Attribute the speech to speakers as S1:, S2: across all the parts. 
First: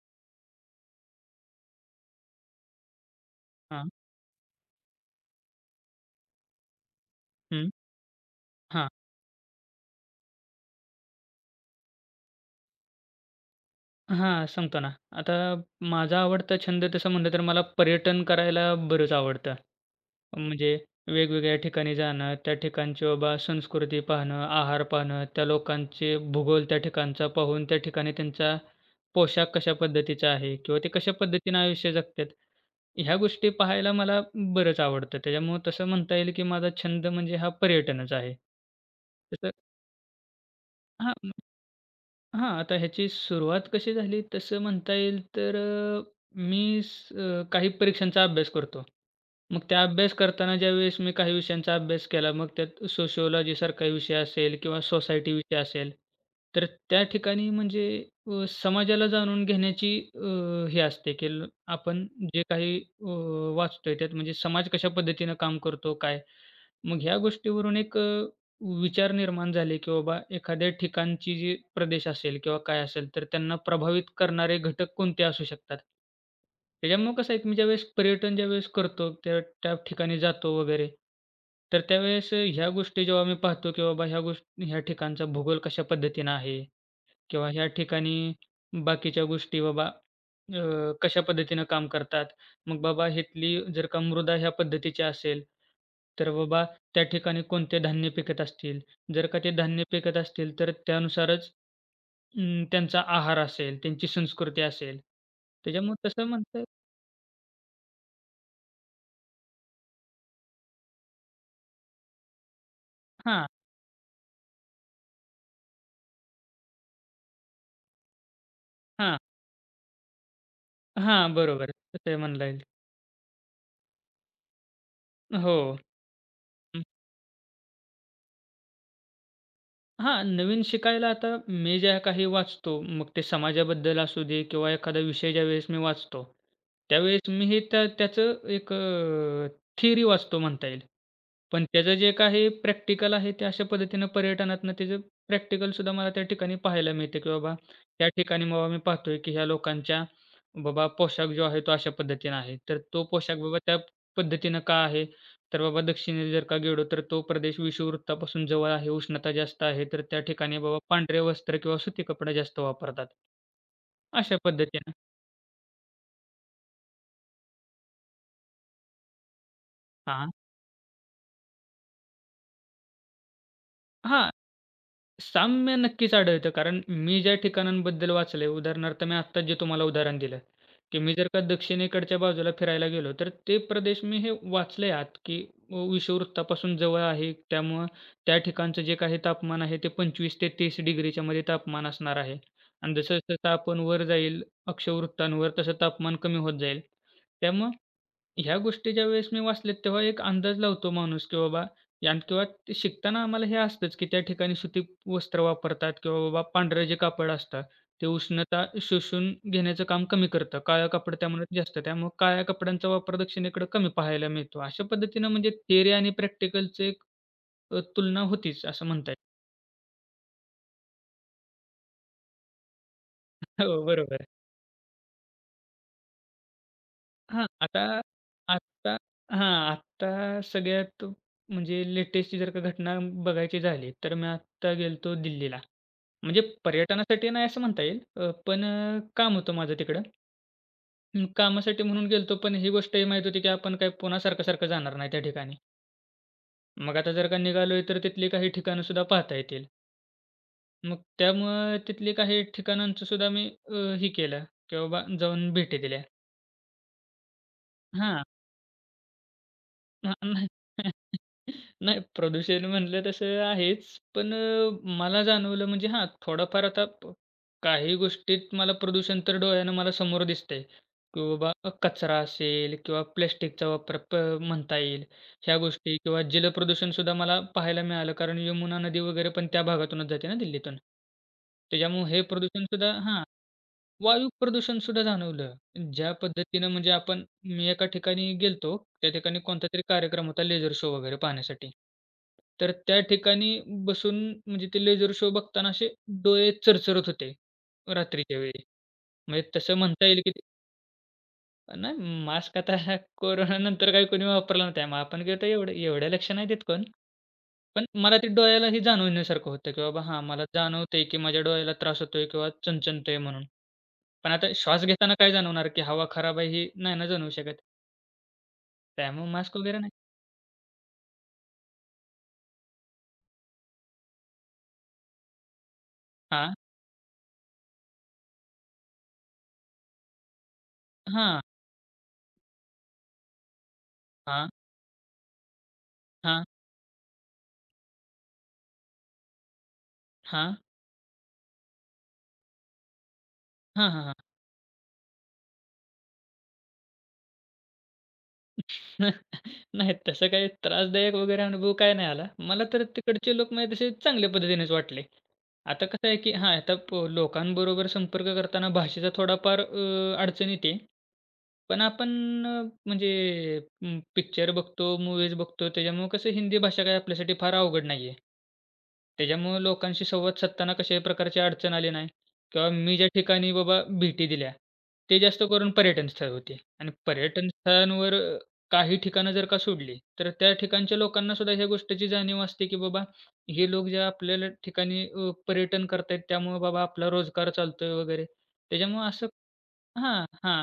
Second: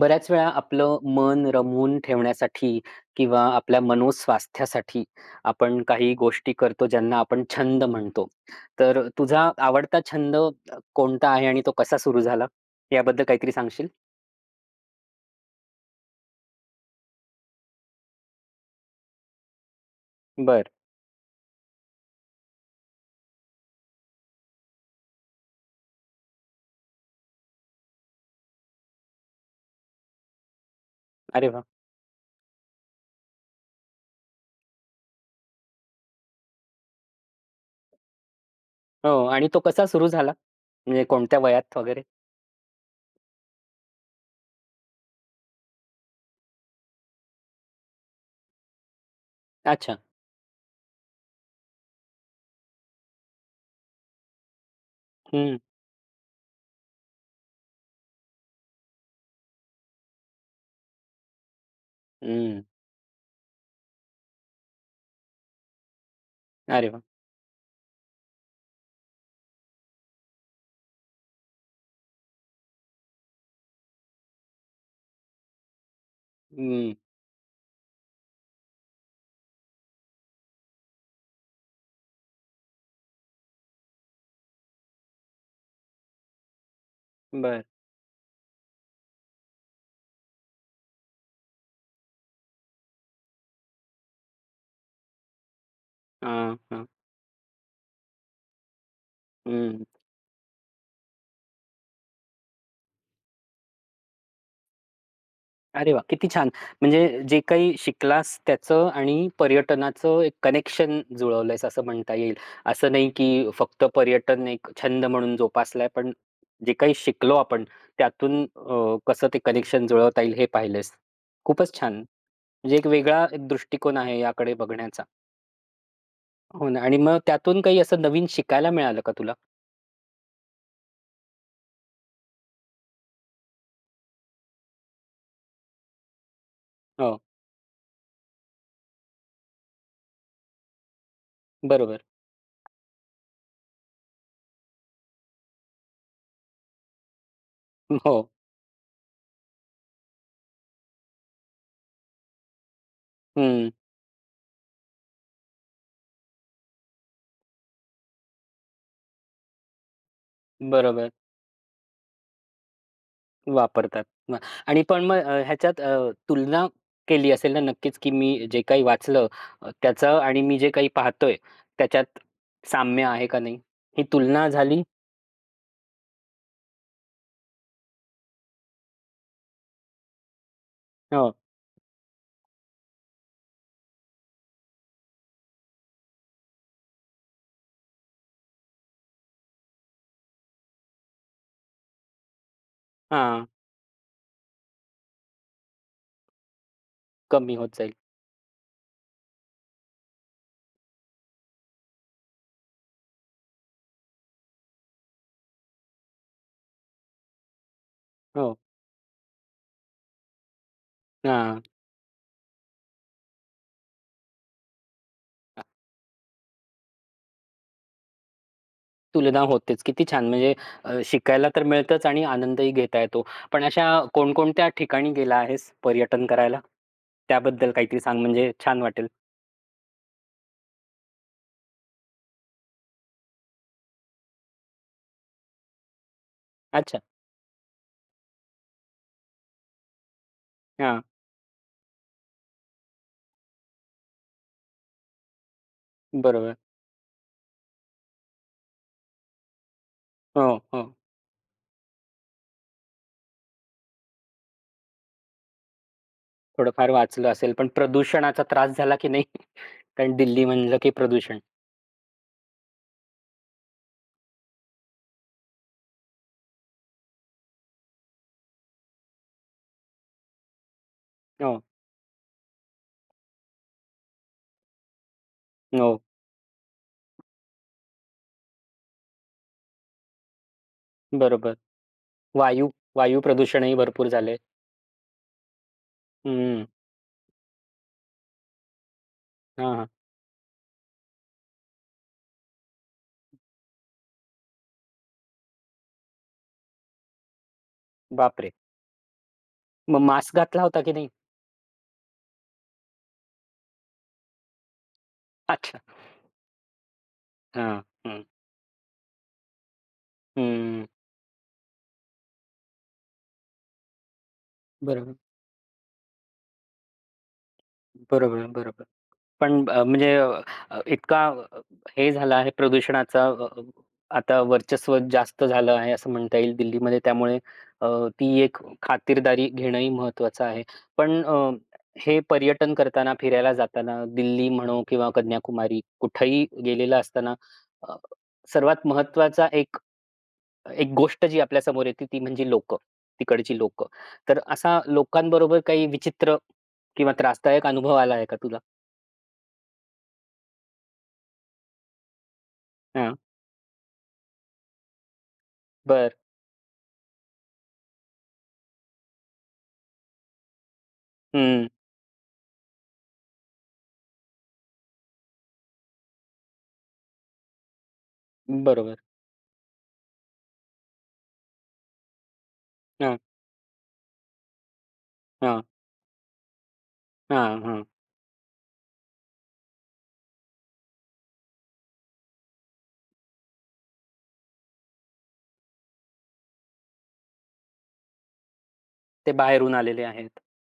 S1: बऱ्याच वेळा आपलं मन रमवून ठेवण्यासाठी किंवा आपल्या
S2: हां,
S1: मनोस्वास्थ्यासाठी आपण काही गोष्टी करतो ज्यांना आपण
S2: हं,
S1: छंद म्हणतो.
S2: हां,
S1: तर तुझा आवडता छंद कोणता आहे आणि तो कसा सुरू झाला? याबद्दल काहीतरी सांगशील?
S2: हां, सांगतो ना. आता माझा आवडता छंद तसं म्हटलं तर मला पर्यटन करायला बरंच आवडतं.
S1: बरं.
S2: म्हणजे वेगवेगळ्या ठिकाणी जाणं, त्या ठिकाणची बाबा संस्कृती पाहणं, आहार पाहणं, त्या लोकांचे भूगोल त्या ठिकाणचा पाहून त्या ठिकाणी त्यांचा पोशाख कशा पद्धतीचा आहे किंवा ते कशा
S1: अरे
S2: पद्धतीनं
S1: वाह!
S2: आयुष्य जगतात. ह्या गोष्टी पाहायला मला बरंच आवडतं. त्याच्यामुळं तसं म्हणता येईल की माझा छंद म्हणजे हा पर्यटनच आहे.
S1: हो आणि
S2: तसं
S1: तो कसा सुरू झाला? म्हणजे
S2: हां.
S1: कोणत्या वयात वगैरे?
S2: हां, आता ह्याची सुरुवात कशी झाली तसं म्हणता येईल तर मी काही परीक्षांचा अभ्यास करतो. मग त्या
S1: अच्छा.
S2: अभ्यास करताना ज्यावेळेस मी काही विषयांचा अभ्यास केला, मग त्यात सोशिओलॉजीसारखा विषय असेल किंवा सोसायटी
S1: हं,
S2: विषय असेल, तर त्या ठिकाणी म्हणजे समाजाला जाणून घेण्याची अ, हे असते, की ल आपण जे
S1: हं.
S2: काही वाचतोय त्यात म्हणजे समाज कशा पद्धतीनं काम करतो, काय?
S1: अरे
S2: मग
S1: वाह!
S2: ह्या गोष्टीवरून एक विचार निर्माण झाले, की बाबा एखाद्या ठिकाणची जी प्रदेश असेल किंवा काय असेल, तर त्यांना प्रभावित करणारे घटक कोणते असू शकतात?
S1: हं.
S2: त्याच्यामुळं कसं आहे, की मी ज्यावेळेस पर्यटन करतो, त्या त्या ठिकाणी जातो वगैरे, तर त्यावेळेस ह्या गोष्टी जेव्हा मी पाहतो, की बाबा ह्या गोष्टी ह्या ठिकाणचा भूगोल कशा पद्धतीनं आहे किंवा
S1: बरं.
S2: ह्या ठिकाणी बाकीच्या गोष्टी बाबा अ, कशा पद्धतीनं काम करतात. मग बाबा इथली जर का मृदा ह्या पद्धतीची असेल, तर
S1: हां,
S2: बाबा
S1: हां.
S2: त्या ठिकाणी कोणते धान्य पिकत असतील. जर का ते
S1: हं.
S2: धान्य पिकत असतील, तर त्यानुसारच त्यांचा आहार असेल, त्यांची संस्कृती असेल.
S1: अरे वा,
S2: त्याच्यामुळे तसं
S1: किती छान.
S2: म्हणता
S1: म्हणजे जे काही शिकलास त्याचं आणि पर्यटनाचं एक कनेक्शन जुळवलंयस असं म्हणता येईल. असं नाही
S2: हां,
S1: की फक्त पर्यटन एक छंद म्हणून जोपासलाय, पण जे काही शिकलो आपण त्यातून
S2: हां,
S1: कसं ते कनेक्शन जुळवता येईल हे पाहिलंयस.
S2: हां, बरोबर.
S1: खूपच छान.
S2: तसं म्हणता येईल.
S1: म्हणजे एक वेगळा एक दृष्टिकोन आहे याकडे बघण्याचा.
S2: हो.
S1: हो ना आणि मग त्यातून काही असं नवीन शिकायला मिळालं का तुला?
S2: हां, नवीन शिकायला आता मी ज्या काही वाचतो, मग ते समाजाबद्दल असू दे किंवा एखादा विषय ज्यावेळेस मी वाचतो,
S1: हो,
S2: त्यावेळेस मी हे त्या त्याचं एक थिअरी वाचतो म्हणता येईल. पण त्याचं
S1: बरोबर.
S2: जे काही प्रॅक्टिकल आहे, ते अशा पद्धतीनं पर्यटनातनं त्याचं प्रॅक्टिकलसुद्धा मला त्या ठिकाणी पाहायला मिळते, की बाबा त्या
S1: हो.
S2: ठिकाणी बाबा मी पाहतोय, की ह्या लोकांच्या बाबा पोशाख जो आहे, तो अशा पद्धतीनं आहे. तर तो पोशाख बाबा
S1: हं.
S2: त्या पद्धतीनं का आहे? तर बाबा दक्षिणेस जर का गेलो तर तो प्रदेश विषुववृत्तापासून जवळ आहे, उष्णता जास्त आहे, तर त्या ठिकाणी बाबा
S1: बरोबर.
S2: पांढरे वस्त्र किंवा सुती कपडे जास्त वापरतात.
S1: वापरतात.
S2: अशा
S1: मग आणि
S2: पद्धतीनं
S1: पण मग ह्याच्यात तुलना केली असेल ना नक्कीच, की मी जे काही वाचलं त्याचं
S2: हां.
S1: आणि मी जे काही पाहतोय त्याच्यात साम्य आहे का नाही? ही
S2: हां,
S1: तुलना झाली
S2: साम्य नक्कीच आढळतं. कारण मी ज्या ठिकाणांबद्दल वाचलंय, उदाहरणार्थ मी आत्ताच जे तुम्हाला उदाहरण दिलं, की मी जर
S1: हो.
S2: का दक्षिणेकडच्या बाजूला फिरायला गेलो, तर ते प्रदेश मी हे वाचले आत, की विषुववृत्तापासून जवळ आहे. त्यामुळं त्या ठिकाणचं जे काही तापमान आहे, ते 25 ते 30 डिग्रीच्या मध्ये तापमान असणार आहे. आणि
S1: हां,
S2: जसं-जसं आपण वर जाईल अक्षवृत्तांवर, तसं तापमान कमी होत जाईल.
S1: कमी
S2: त्यामुळं
S1: होत जाईल.
S2: ह्या गोष्टी ज्यावेळेस मी वाचल्यात तेव्हा एक अंदाज लावतो माणूस की बाबा किंवा ते शिकताना आम्हाला हे असतंच की त्या ठिकाणी सुती वस्त्र वापरतात किंवा बाबा पांढरं जे कापड असतं ते
S1: हो.
S2: उष्णता शोषून घेण्याचं काम कमी करतं. काळं कापड त्यामुळे
S1: हां.
S2: जास्त त्यामुळे काळ्या कपड्यांचा वापर दक्षिणेकडे कमी पाहायला मिळतो. अशा पद्धतीनं म्हणजे थिअरी आणि प्रॅक्टिकलचं एक तुलना होतीच असं म्हणता
S1: तुलना होतेच. किती छान! म्हणजे शिकायला तर मिळतंच आणि आनंदही घेता येतो. पण
S2: येईल. हो,
S1: अशा
S2: बरोबर.
S1: कोणकोणत्या ठिकाणी गेला आहेस पर्यटन करायला?
S2: हां,
S1: त्याबद्दल
S2: आता
S1: काहीतरी सांग म्हणजे छान
S2: आत्ता
S1: वाटेल.
S2: हां. आत्ता सगळ्यात म्हणजे लेटेस्ट जर का घटना बघायची झाली, तर मी आत्ता गेलतो दिल्लीला. म्हणजे
S1: अच्छा.
S2: पर्यटनासाठी नाही असं म्हणता येईल. पण काम होतं माझं तिकडं.
S1: हां.
S2: कामासाठी म्हणून गेलतो, पण ही गोष्टही माहीत होती, की आपण काय पुन्हा सारखं-सारखं जाणार नाही त्या ठिकाणी.
S1: बरोबर.
S2: मग आता जर का निघालोय, तर तिथली काही ठिकाणं सुद्धा पाहता येतील.
S1: हो, हो.
S2: मग त्यामुळं तिथली काही ठिकाणांचं सुद्धा मी हे केलं, की बाबा जाऊन भेटी दिल्या.
S1: थोडंफार वाचलं असेल, पण
S2: हां.
S1: प्रदूषणाचा त्रास झाला की नाही?
S2: हां,
S1: कारण दिल्ली
S2: नाही.
S1: म्हणलं की प्रदूषण.
S2: नाही प्रदूषण म्हणलं तसं आहेच. पण मला जाणवलं म्हणजे हां, थोडाफार आता काही गोष्टीत मला प्रदूषण तर डोळ्यानं मला समोर दिसतंय, की बाबा
S1: हो,
S2: कचरा असेल किंवा प्लास्टिकचा वापर म्हणता येईल. ह्या गोष्टी
S1: हो.
S2: किंवा जलप्रदूषण सुद्धा मला पाहायला मिळालं कारण यमुना नदी वगैरे पण त्या भागातूनच जाते ना दिल्लीतून.
S1: बरोबर.
S2: त्याच्यामुळे हे प्रदूषण
S1: वायू
S2: सुद्धा
S1: वायू
S2: हां.
S1: प्रदूषणही भरपूर
S2: वायू
S1: झालंय.
S2: प्रदूषण सुद्धा जाणवलं. ज्या
S1: हं.
S2: पद्धतीनं म्हणजे आपण मी एका ठिकाणी गेलतो, त्या ठिकाणी कोणता
S1: हां,
S2: तरी
S1: हां.
S2: कार्यक्रम होता लेझर शो वगैरे पाहण्यासाठी. तर त्या ठिकाणी बसून म्हणजे ते लेझर शो बघताना असे डोळे चरचरत होते, रात्रीच्या
S1: बापरे!
S2: वेळी. म्हणजे तसं
S1: मग
S2: म्हणता येईल की
S1: मास्क घातला होता की नाही?
S2: नाही मास्क आता कोरोनानंतर काही कोणी वापरला नाही त्यामुळे आपण काय तर एवढं
S1: अच्छा.
S2: एवढ्या लक्ष नाही देत कोण.
S1: हां.
S2: पण मला
S1: हं.
S2: ते डोळ्यालाही जाणवण्यासारखं होतं, की बाबा हां, मला
S1: हं.
S2: जाणवतंय, की माझ्या डोळ्याला त्रास होतोय किंवा चणचणतंय म्हणून. पण आता श्वास
S1: बरोबर,
S2: घेताना काय जाणवणार, की हवा खराब आहे हे नाही ना जाणवू शकत.
S1: बरोबर, बरोबर.
S2: त्यामुळे मास्क
S1: पण
S2: वगैरे नाही.
S1: म्हणजे इतका हे झाला आहे प्रदूषणाचा अ, अ, आता वर्चस्व जास्त झालं आहे असं म्हणता
S2: हां,
S1: येईल दिल्लीमध्ये. त्यामुळे अ, ती एक खातिरदारी घेणंही महत्त्वाचं आहे. पण
S2: हां,
S1: हे पर्यटन करताना, फिरायला जाताना दिल्ली
S2: हां,
S1: म्हणो किंवा कन्याकुमारी
S2: हां,
S1: कुठेही गेलेलं असताना अ, सर्वात महत्वाचा एक
S2: हां,
S1: एक गोष्ट जी आपल्यासमोर येते ती म्हणजे लोकं, तिकडची लोकं.
S2: हां, हां, हां.
S1: तर असा लोकांबरोबर काही विचित्र किंवा त्रासदायक अनुभव आला आहे का तुला?
S2: नाही तसं काही त्रासदायक वगैरे अनुभव काय नाही आला. मला तर
S1: हां.
S2: तिकडचे लोक म्हणजे तसे चांगल्या पद्धतीनेच वाटले. आता कसं
S1: बरं.
S2: आहे की हां, आता लोकांबरोबर संपर्क करताना भाषेचा थोडाफार अडचण येते.
S1: हं,
S2: पण आपण अ, म्हणजे पिक्चर बघतो, मूव्हीज बघतो, त्याच्यामुळं कसं हिंदी भाषा काही आपल्यासाठी फार अवघड नाही आहे.
S1: बरोबर.
S2: त्याच्यामुळं लोकांशी संवाद साधताना कशाही प्रकारची अडचण आली नाही किंवा मी ज्या
S1: हां,
S2: ठिकाणी बाबा भेटी दिल्या, ते जास्त
S1: हां,
S2: करून पर्यटन स्थळ होते आणि पर्यटन
S1: हां, हां.
S2: स्थळांवर काही ठिकाणं जर का सोडली, तर त्या ठिकाणच्या लोकांना सुद्धा ह्या गोष्टीची जाणीव असते, की बाबा हे लोक ज्या आपल्याला ठिकाणी पर्यटन करतायत त्यामुळं बाबा आपला रोजगार चालतोय वगैरे. त्याच्यामुळं असं
S1: ते बाहेरून आलेले
S2: हां,
S1: आहेत.
S2: हां.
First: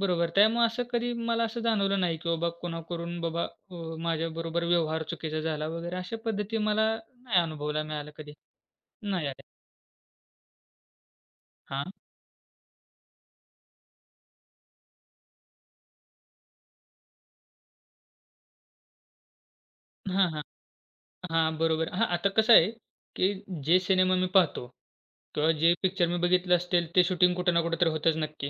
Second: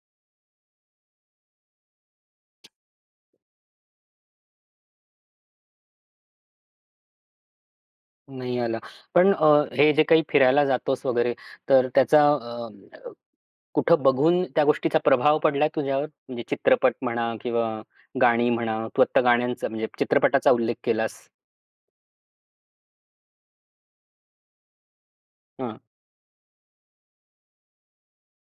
S2: बरोबर. त्यामुळे असं कधी मला असं जाणवलं नाही, की बाबा कोणाकडून बाबा माझ्याबरोबर व्यवहार चुकीचा झाला वगैरे अशा पद्धती मला नाही अनुभवायला मिळालं कधी.
S1: नाही आला.
S2: नाही
S1: पण
S2: आल्या.
S1: हे जे काही फिरायला जातोस वगैरे, तर
S2: हां.
S1: त्याचा कुठं बघून त्या गोष्टीचा प्रभाव पडलाय तुझ्यावर? म्हणजे चित्रपट म्हणा किंवा गाणी म्हणा. तू आत्ता गाण्यांचा म्हणजे
S2: हां, हां.
S1: चित्रपटाचा उल्लेख केलास.
S2: हां, बरोबर. हां, आता कसं आहे, की जे सिनेमा मी पाहतो किंवा जे
S1: हां,
S2: पिक्चर मी बघितलं असेल ते शूटिंग कुठं ना कुठेतरी होतंच नक्की.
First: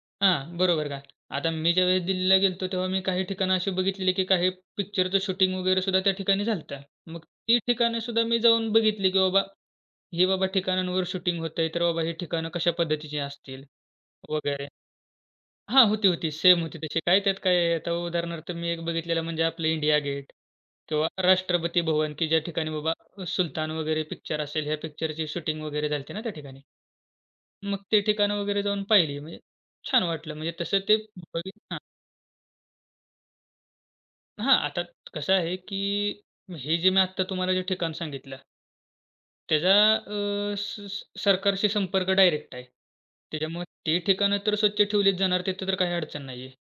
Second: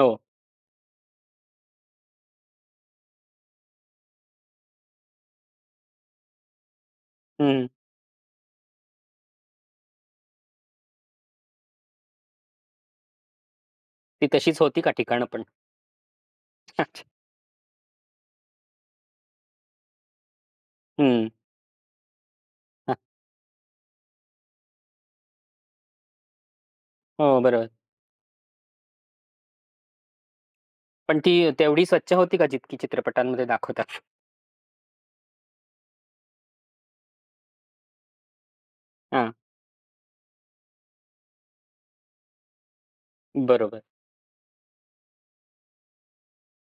S1: हो.
S2: हां, बरोबर का? आता मी ज्यावेळेस दिल्लीला गेलो तेव्हा मी काही ठिकाणं अशी बघितलेली, की काही पिक्चरचं शूटिंग वगैरे सुद्धा त्या ठिकाणी झालं मग ती
S1: हं.
S2: ठिकाणं सुद्धा मी जाऊन बघितली, की बाबा हे बाबा ठिकाणांवर शूटिंग होतंय, तर बाबा हे ठिकाणं कशा पद्धतीची असतील
S1: ती तशीच
S2: वगैरे.
S1: होती का ठिकाणं पण?
S2: हां, होती. सेम होती तशी. काय त्यात काय आहे, आता उदाहरणार्थ मी एक बघितलेला म्हणजे आपलं इंडिया गेट किंवा
S1: हं.
S2: राष्ट्रपती भवन, की ज्या ठिकाणी
S1: हां.
S2: बाबा सुलतान वगैरे पिक्चर असेल, ह्या पिक्चरची शूटिंग वगैरे झाली ना त्या ठिकाणी.
S1: हो, बरोबर.
S2: मग ते ठिकाणं वगैरे जाऊन पाहिली. म्हणजे छान वाटलं. म्हणजे तसं ते
S1: पण ती
S2: बघित
S1: तेवढी स्वच्छ होती का जितकी चित्रपटांमध्ये दाखवतात?
S2: हां, आता कसं आहे, की हे जे मी आत्ता तुम्हाला ठिकाण सांगितलं
S1: हां,
S2: त्याचा अ, स स सरकारशी संपर्क डायरेक्ट आहे. त्याच्यामुळे
S1: बरोबर.
S2: ते ठिकाणं तर स्वच्छ ठेवलीच जाणार, तिथं तर काही अडचण नाही आहे.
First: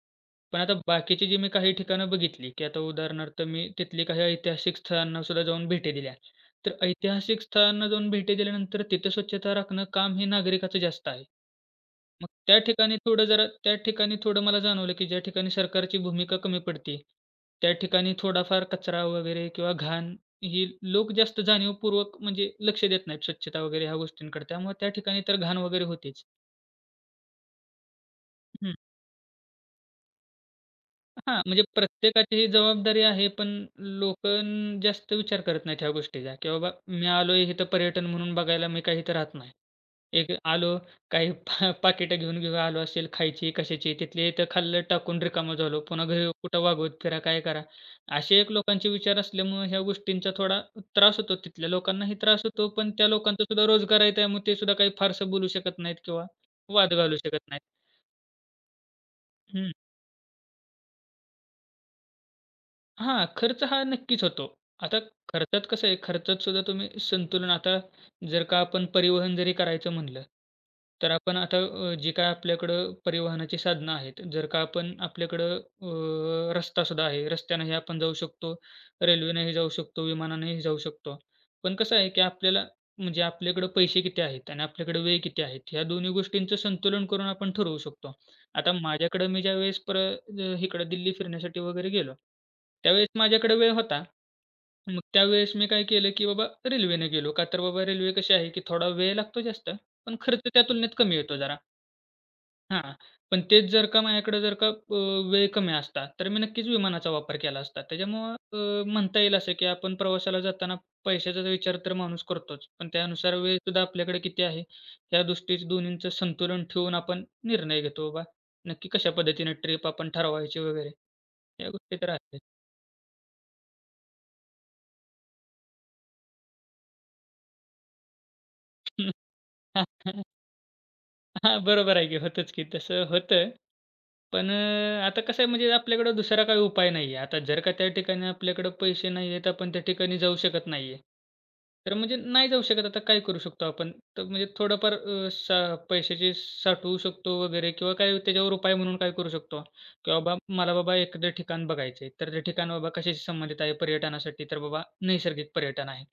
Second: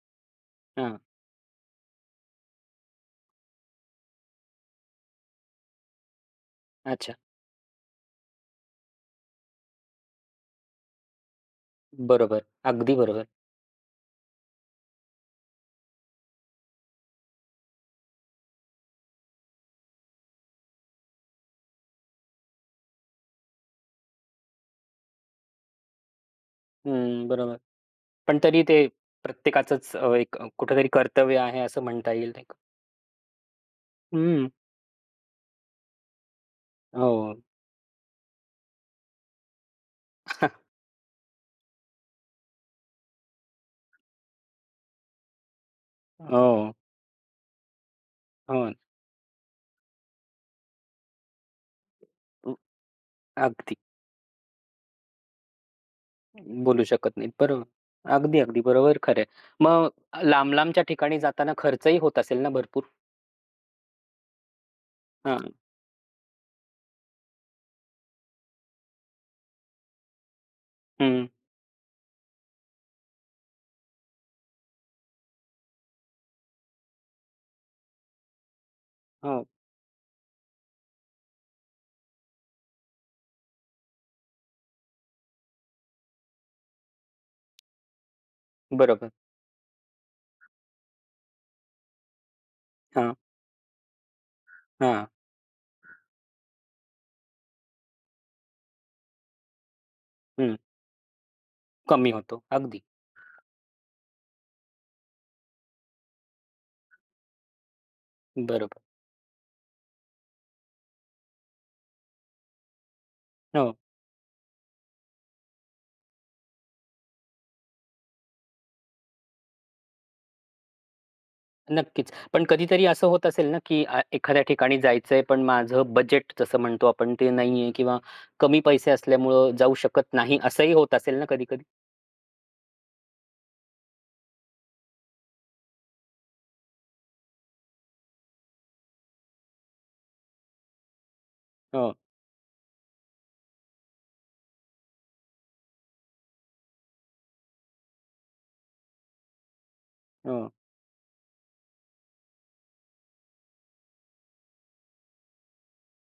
S2: पण आता
S1: हां,
S2: बाकीची जी मी काही ठिकाणं बघितली, की आता उदाहरणार्थ मी तिथली काही ऐतिहासिक स्थळांना सुद्धा जाऊन भेटी दिल्या. तर
S1: अच्छा.
S2: ऐतिहासिक स्थळांना जाऊन भेटी दिल्यानंतर तिथे स्वच्छता राखणं काम हे नागरिकाचं जास्त आहे. मग
S1: बरोबर. अगदी बरोबर.
S2: त्या ठिकाणी थोडं मला जाणवलं, की ज्या ठिकाणी सरकारची भूमिका कमी पडते, त्या ठिकाणी थोडाफार कचरा वगैरे किंवा घाण ही लोक जास्त जाणीवपूर्वक म्हणजे लक्ष देत नाहीत स्वच्छता वगैरे ह्या गोष्टींकडे. त्यामुळे त्या ठिकाणी तर घाण वगैरे होतेच.
S1: हं, बरोबर. पण तरी ते प्रत्येकाचंच एक कुठेतरी कर्तव्य
S2: हां,
S1: आहे
S2: म्हणजे
S1: असं म्हणता येईल
S2: प्रत्येकाची
S1: नाही
S2: ही
S1: का?
S2: जबाबदारी आहे, पण
S1: हं.
S2: लोकं जास्त विचार करत नाहीत ह्या गोष्टीचा, की बाबा मी
S1: हो,
S2: आलोय इथं पर्यटन म्हणून बघायला, मी काही इथं राहत नाही. एक आलो, काही पा पाकिटं घेऊन-घेऊन आलो असेल, खायची, कशाची, तिथल्या इथं खाल्लं, टाकून रिकामं झालो. पुन्हा घरी कुठं
S1: हो,
S2: वागवत फिरा, काय करा. असे एक
S1: हो.
S2: लोकांचे विचार असल्यामुळं ह्या गोष्टींचा थोडा त्रास होतो. तिथल्या लोकांनाही त्रास
S1: अ,
S2: होतो, पण त्या लोकांचा सुद्धा
S1: अगदी
S2: रोजगार आहे, त्यामुळे ते सुद्धा काही फारसं बोलू शकत नाहीत किंवा
S1: बोलू
S2: वाद
S1: शकत
S2: घालू
S1: नाहीत.
S2: शकत
S1: बरोबर. अगदी बरोबर खरं आहे.
S2: नाहीत.
S1: मग लांब-लांबच्या ठिकाणी जाताना खर्चही होत असेल ना भरपूर?
S2: हां, खर्च हा नक्कीच होतो. आता
S1: हां.
S2: खर्चात कसं आहे, खर्चात सुद्धा तुम्ही संतुलन आता जर का आपण परिवहन जरी करायचं म्हणलं, तर
S1: हं.
S2: आपण आता जी काय आपल्याकडं परिवहनाची साधनं आहेत, जर का आपण आपल्याकडं रस्ता सुद्धा आहे. रस्त्यानेही आपण जाऊ शकतो,
S1: हो.
S2: रेल्वेनेही जाऊ शकतो, विमानानेही जाऊ शकतो. पण कसं आहे, की आपल्याला म्हणजे आपल्याकडं पैसे किती आहेत आणि आपल्याकडे वेळ किती आहेत, ह्या दोन्ही गोष्टींचं संतुलन करून आपण ठरवू शकतो. आता
S1: बरोबर.
S2: माझ्याकडं मी ज्यावेळेस इकडं दिल्ली फिरण्यासाठी वगैरे गेलो, त्यावेळेस
S1: हां,
S2: माझ्याकडे वेळ होता. मग
S1: हां.
S2: त्यावेळेस मी काय केलं, की बाबा रेल्वेने गेलो. का तर बाबा रेल्वे कशी आहे, की थोडा वेळ लागतो जास्त, पण खर्च
S1: हं.
S2: त्या तुलनेत कमी येतो जरा.
S1: कमी होतो. अगदी.
S2: हां. पण तेच जर का माझ्याकडे जर का वेळ कमी असता, तर मी नक्कीच विमानाचा वापर केला असता. त्याच्यामुळं
S1: बरोबर.
S2: म्हणता येईल असं, की आपण प्रवासाला जाताना पैशाचा विचार तर माणूस करतोच. पण त्यानुसार
S1: हो.
S2: वेळसुद्धा आपल्याकडे किती आहे, या दृष्टीच दोन्हींचं संतुलन ठेवून आपण निर्णय घेतो बाबा, नक्की कशा पद्धतीने ट्रिप आपण ठरवायची वगैरे. या गोष्टी तर
S1: नक्कीच.
S2: आहेत.
S1: पण कधीतरी असं होत असेल ना, की एखाद्या ठिकाणी जायचंय पण माझं बजेट जसं म्हणतो आपण ते नाहीये किंवा कमी पैसे असल्यामुळं जाऊ शकत नाही असंही होत असेल ना
S2: हां,
S1: कधी-कधी?
S2: बरोबर आहे की होतंच की तसं होतं. पण आता कसं आहे म्हणजे आपल्याकडं दुसरा काही उपाय नाहीये. आता जर का त्या ठिकाणी आपल्याकडं पैसे नाहीयेत, आपण त्या ठिकाणी जाऊ शकत नाहीये.
S1: हो,
S2: तर म्हणजे नाही जाऊ शकत आता काय करू शकतो आपण? तर म्हणजे थोडंफार अ, सा पैशाची साठवू शकतो वगैरे किंवा काय त्याच्यावर उपाय म्हणून काय करू शकतो? की बाबा
S1: हो.
S2: मला बाबा एखादं ठिकाण बघायचं आहे. तर ते ठिकाण बाबा कशाशी संबंधित आहे पर्यटनासाठी? तर बाबा नैसर्गिक पर्यटन आहे.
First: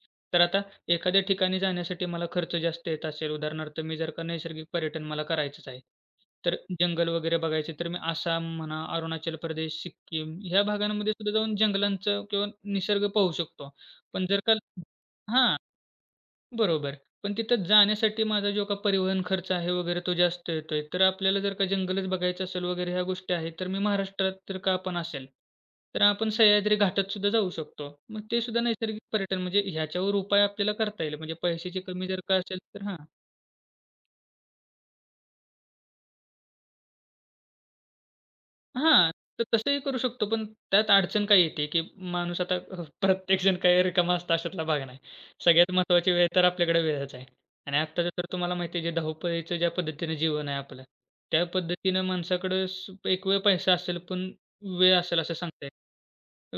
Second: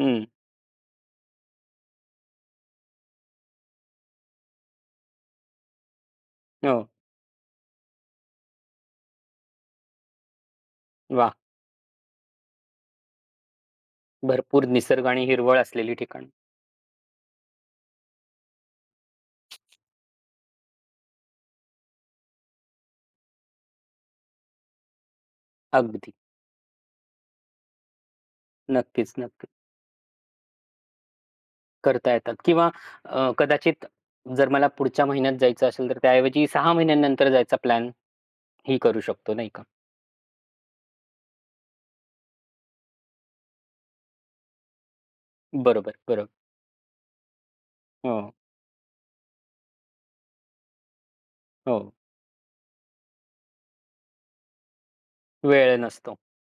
S1: हं,
S2: तर आता एखाद्या ठिकाणी जाण्यासाठी मला खर्च जास्त येत असेल, उदाहरणार्थ मी जर का नैसर्गिक पर्यटन मला करायचंच आहे, तर
S1: हो.
S2: जंगल वगैरे बघायचे तर मी आसाम म्हणा, अरुणाचल प्रदेश, सिक्कीम ह्या भागांमध्ये
S1: वाह!
S2: सुद्धा जाऊन जंगलांचं किंवा निसर्ग पाहू शकतो. पण जर का
S1: भरपूर निसर्ग आणि
S2: हां.
S1: हिरवळ असलेली ठिकाणं.
S2: बरोबर. पण तिथं जाण्यासाठी माझा जो काही परिवहन खर्च आहे वगैरे तो जास्त येतोय. तर आपल्याला जर का जंगलच बघायचं असेल वगैरे ह्या गोष्टी आहेत, तर मी महाराष्ट्रात जर का आपण असेल, तर
S1: अगदी.
S2: आपण सह्याद्री घाटात सुद्धा जाऊ शकतो. मग ते सुद्धा नैसर्गिक
S1: नक्कीच,
S2: पर्यटन
S1: नक्कीच.
S2: म्हणजे ह्याच्यावर उपाय आपल्याला करता येईल. म्हणजे पैशाची कमी
S1: करता
S2: जर
S1: येतात
S2: का असेल
S1: किंवा
S2: तर हां.
S1: कदाचित जर मला पुढच्या महिन्यात जायचं असेल तर त्याऐवजी 6 महिन्यांनंतर जायचा प्लॅन ही करू
S2: हां,
S1: शकतो
S2: तर
S1: नाही का?
S2: तसंही करू शकतो, पण त्यात अडचण काय येते, की माणूस आता प्रत्येकजण काही रिकामा असतो अशातला भाग नाही. सगळ्यात
S1: बरोबर,
S2: महत्त्वाची वेळ
S1: बरोबर.
S2: तर आपल्याकडे वेळच आहे. आणि आत्ताचं तर
S1: हो,
S2: तुम्हाला माहिती आहे, जे धावपळीचं ज्या पद्धतीनं जीवन आहे आपलं, त्या
S1: हो.
S2: पद्धतीनं माणसाकडं स एक वेळ पैसा असेल, पण वेळ असेल असं सांगता
S1: वेळ
S2: येत
S1: नसतो.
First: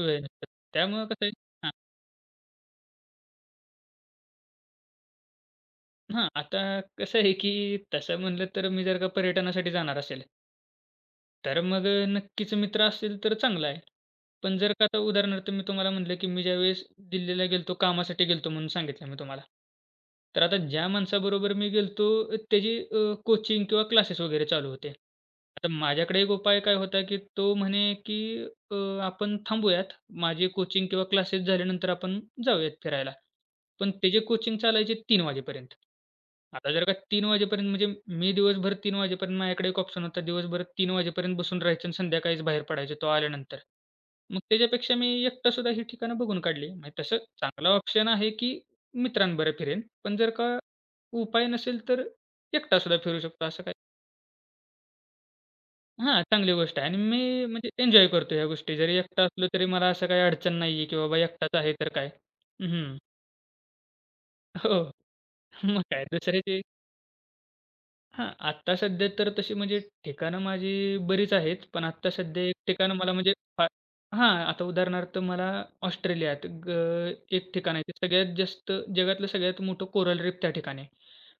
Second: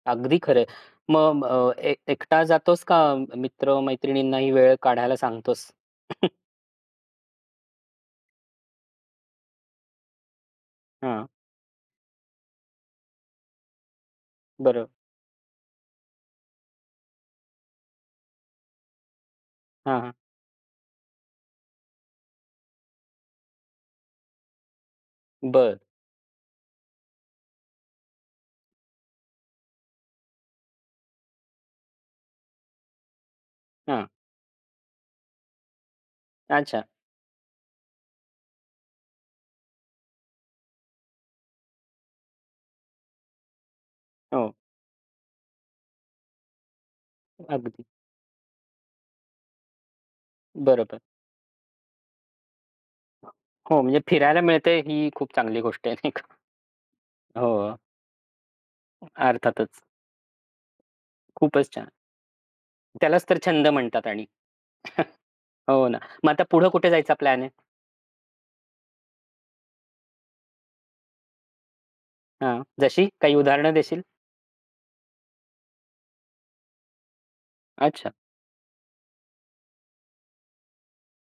S2: वेळ
S1: अगदी
S2: नसतो.
S1: खरं आहे.
S2: त्यामुळं कसं आहे
S1: मग अ,
S2: हां,
S1: ए एकटा जातोस का मित्र-मैत्रिणींनाही वेळ काढायला सांगतोस?
S2: हां, आता कसं आहे, की तसं म्हणलं तर मी जर का पर्यटनासाठी जाणार असेल,
S1: हां,
S2: तर मग नक्कीच मित्र असेल तर चांगलं आहे. पण जर का
S1: बरोबर.
S2: आता उदाहरणार्थ मी तुम्हाला म्हटलं, की मी ज्यावेळेस दिल्लीला गेलतो कामासाठी गेलतो म्हणून सांगितलं मी तुम्हाला.
S1: हां, हां.
S2: तर आता ज्या माणसाबरोबर मी गेलतो त्याची कोचिंग किंवा क्लासेस वगैरे चालू होते. आता
S1: बर
S2: माझ्याकडे एक उपाय काय होता, की तो म्हणे, की अ, आपण थांबूयात. माझे कोचिंग किंवा क्लासेस झाल्यानंतर आपण जाऊयात फिरायला. पण
S1: हां.
S2: त्याचे कोचिंग चालायचे 3:00 वाजेपर्यंत. आता
S1: अच्छा.
S2: जर का 3:00 वाजेपर्यंत म्हणजे मी दिवसभर 3:00 वाजेपर्यंत माझ्याकडे एक ऑप्शन होता. दिवसभर 3:00 वाजेपर्यंत बसून राहायचं आणि संध्याकाळीच बाहेर पडायचो तो आल्यानंतर. मग
S1: हो,
S2: त्याच्यापेक्षा मी एकटा सुद्धा ही ठिकाणं बघून काढली. म्हणजे तसं चांगला
S1: अगदी.
S2: ऑप्शन आहे, की मित्रांबरोबर फिरेन. पण जर का
S1: बरोबर.
S2: उपाय नसेल तर एकटा सुद्धा फिरू शकतो असं काही
S1: हो, म्हणजे फिरायला मिळते ही खूप चांगली गोष्ट आहे नाही
S2: हां,
S1: का?
S2: चांगली गोष्ट आहे आणि मी
S1: हो,
S2: म्हणजे एन्जॉय करतो ह्या गोष्टी. जरी एकटा असलो तरी
S1: अर्थातच.
S2: मला असं काही अडचण नाही आहे, की बाबा एकटाच
S1: खूपच
S2: आहे
S1: छान.
S2: तर काय? हं. हो.
S1: त्यालाच तर छंद म्हणतात आणि.
S2: मग
S1: हो ना.
S2: काय
S1: मग आता
S2: दुसऱ्याची
S1: पुढे कुठे जायचा प्लॅन आहे?
S2: हां, आत्ता सध्या तर तशी म्हणजे ठिकाणं माझी बरीच आहेत. पण आत्ता सध्या एक
S1: हां,
S2: ठिकाण
S1: जशी
S2: मला म्हणजे
S1: काही
S2: फा
S1: उदाहरणं देशील?
S2: हां, आता उदाहरणार्थ मला ऑस्ट्रेलियात एक ठिकाण आहे. ते
S1: अच्छा,
S2: सगळ्यात जास्त जगातलं सगळ्यात मोठं कोरल रीफ त्या ठिकाणी आहे.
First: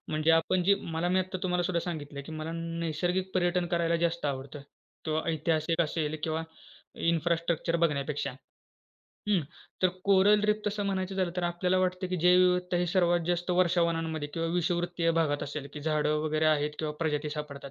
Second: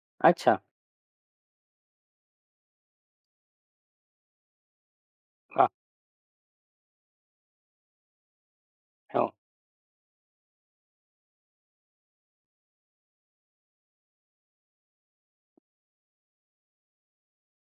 S2: म्हणजे
S1: अच्छा.
S2: आपण जी मला मी आत्ता तुम्हाला सुद्धा सांगितलं, की मला नैसर्गिक पर्यटन करायला जास्त आवडतं किंवा
S1: वाह!
S2: ऐतिहासिक असेल किंवा इन्फ्रास्ट्रक्चर बघण्यापेक्षा.
S1: हो,
S2: हं. तर कोरल रीफ तसं म्हणायचं झालं तर आपल्याला वाटतं की जैवविविधता ही सर्वात जास्त वर्षावनांमध्ये किंवा विषुववृत्तीय भागात असेल, की झाडं वगैरे आहेत किंवा प्रजाती सापडतात.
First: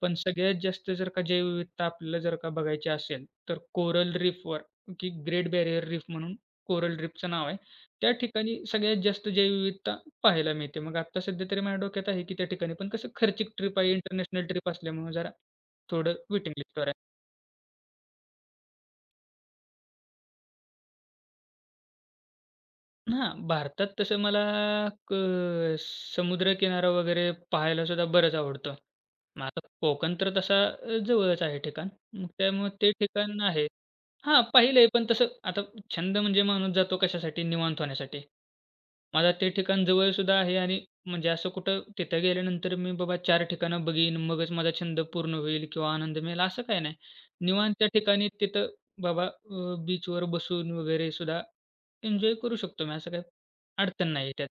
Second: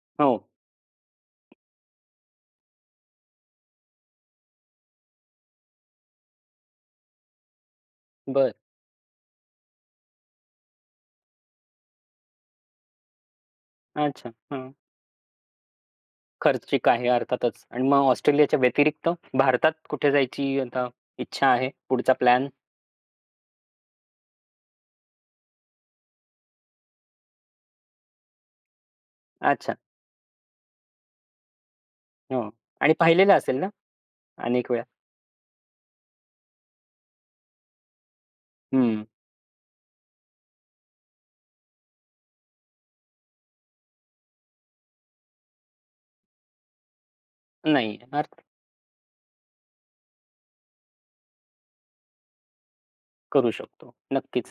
S2: पण
S1: हो.
S2: सगळ्यात जास्त जर का जैवविविधता आपल्याला जर का बघायची असेल, तर कोरल रीफवर की ग्रेट बॅरियर रीफ म्हणून कोरल रीफचं नाव आहे. त्या
S1: बरं.
S2: ठिकाणी सगळ्यात जास्त जैवविविधता पाहायला मिळते. मग आत्ता सध्या तरी माझ्या डोक्यात आहे की त्या ठिकाणी पण कसं खर्चिक ट्रिप आहे,
S1: अच्छा.
S2: इंटरनॅशनल ट्रिप असल्यामुळे जरा थोडं वेटिंग
S1: खर्चिक
S2: लिस्टवर
S1: आहे अर्थातच. आणि मग ऑस्ट्रेलियाच्या व्यतिरिक्त भारतात कुठे जायची आता इच्छा आहे? पुढचा प्लॅन?
S2: हां, भारतात तसं मला क समुद्रकिनारा वगैरे पाहायला सुद्धा बरंच आवडतं. मग आता
S1: अच्छा.
S2: कोकण तर तसा जवळच आहे ठिकाण. मग
S1: हो.
S2: त्यामुळे ते
S1: आणि पाहिलेलं
S2: ठिकाण
S1: असेल
S2: आहे.
S1: ना
S2: हां,
S1: अनेक वेळा?
S2: पाहिलंय पण तसं आता छंद म्हणजे माणूस जातो कशासाठी? निवांत होण्यासाठी.
S1: हं.
S2: मला ते ठिकाण जवळसुद्धा आहे आणि म्हणजे असं कुठं तिथं गेल्यानंतर मी बाबा 4 ठिकाणं बघीन, मगच माझा छंद पूर्ण होईल किंवा आनंद मिळेल असं काही नाही. निवांत त्या
S1: नाही येणार,
S2: ठिकाणी तिथं बाबा बीचवर बसून वगैरे सुद्धा एन्जॉय करू शकतो मी. असं काही
S1: करू शकतो.
S2: अडचण नाही
S1: नक्कीच.
S2: त्यात.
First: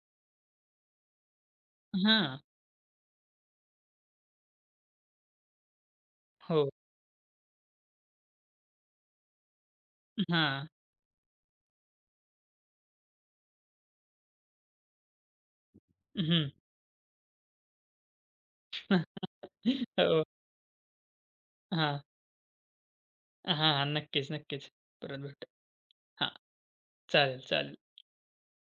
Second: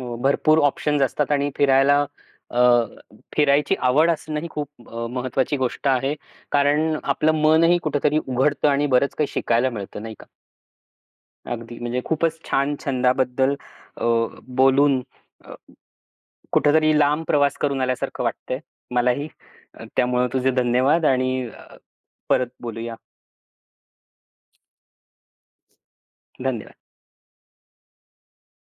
S1: हो, भरपूर ऑप्शन्स असतात आणि फिरायला
S2: हां.
S1: अ, फिरायची आवड असणं ही खूप महत्त्वाची गोष्ट आहे.
S2: हो.
S1: कारण आपलं मनही कुठेतरी उघडतं आणि बरंच काही शिकायला मिळतं, नाही का?
S2: हां.
S1: अगदी म्हणजे खूपच छान छंदाबद्दल अ, बोलून
S2: हं.
S1: कुठेतरी लांब प्रवास करून आल्यासारखं वाटतंय मलाही.
S2: हो.
S1: त्यामुळं तुझे धन्यवाद आणि
S2: हां.
S1: परत बोलूया.
S2: हां. नक्कीच, नक्कीच. परत भेटू. हां,
S1: धन्यवाद.
S2: चालेल, चालेल.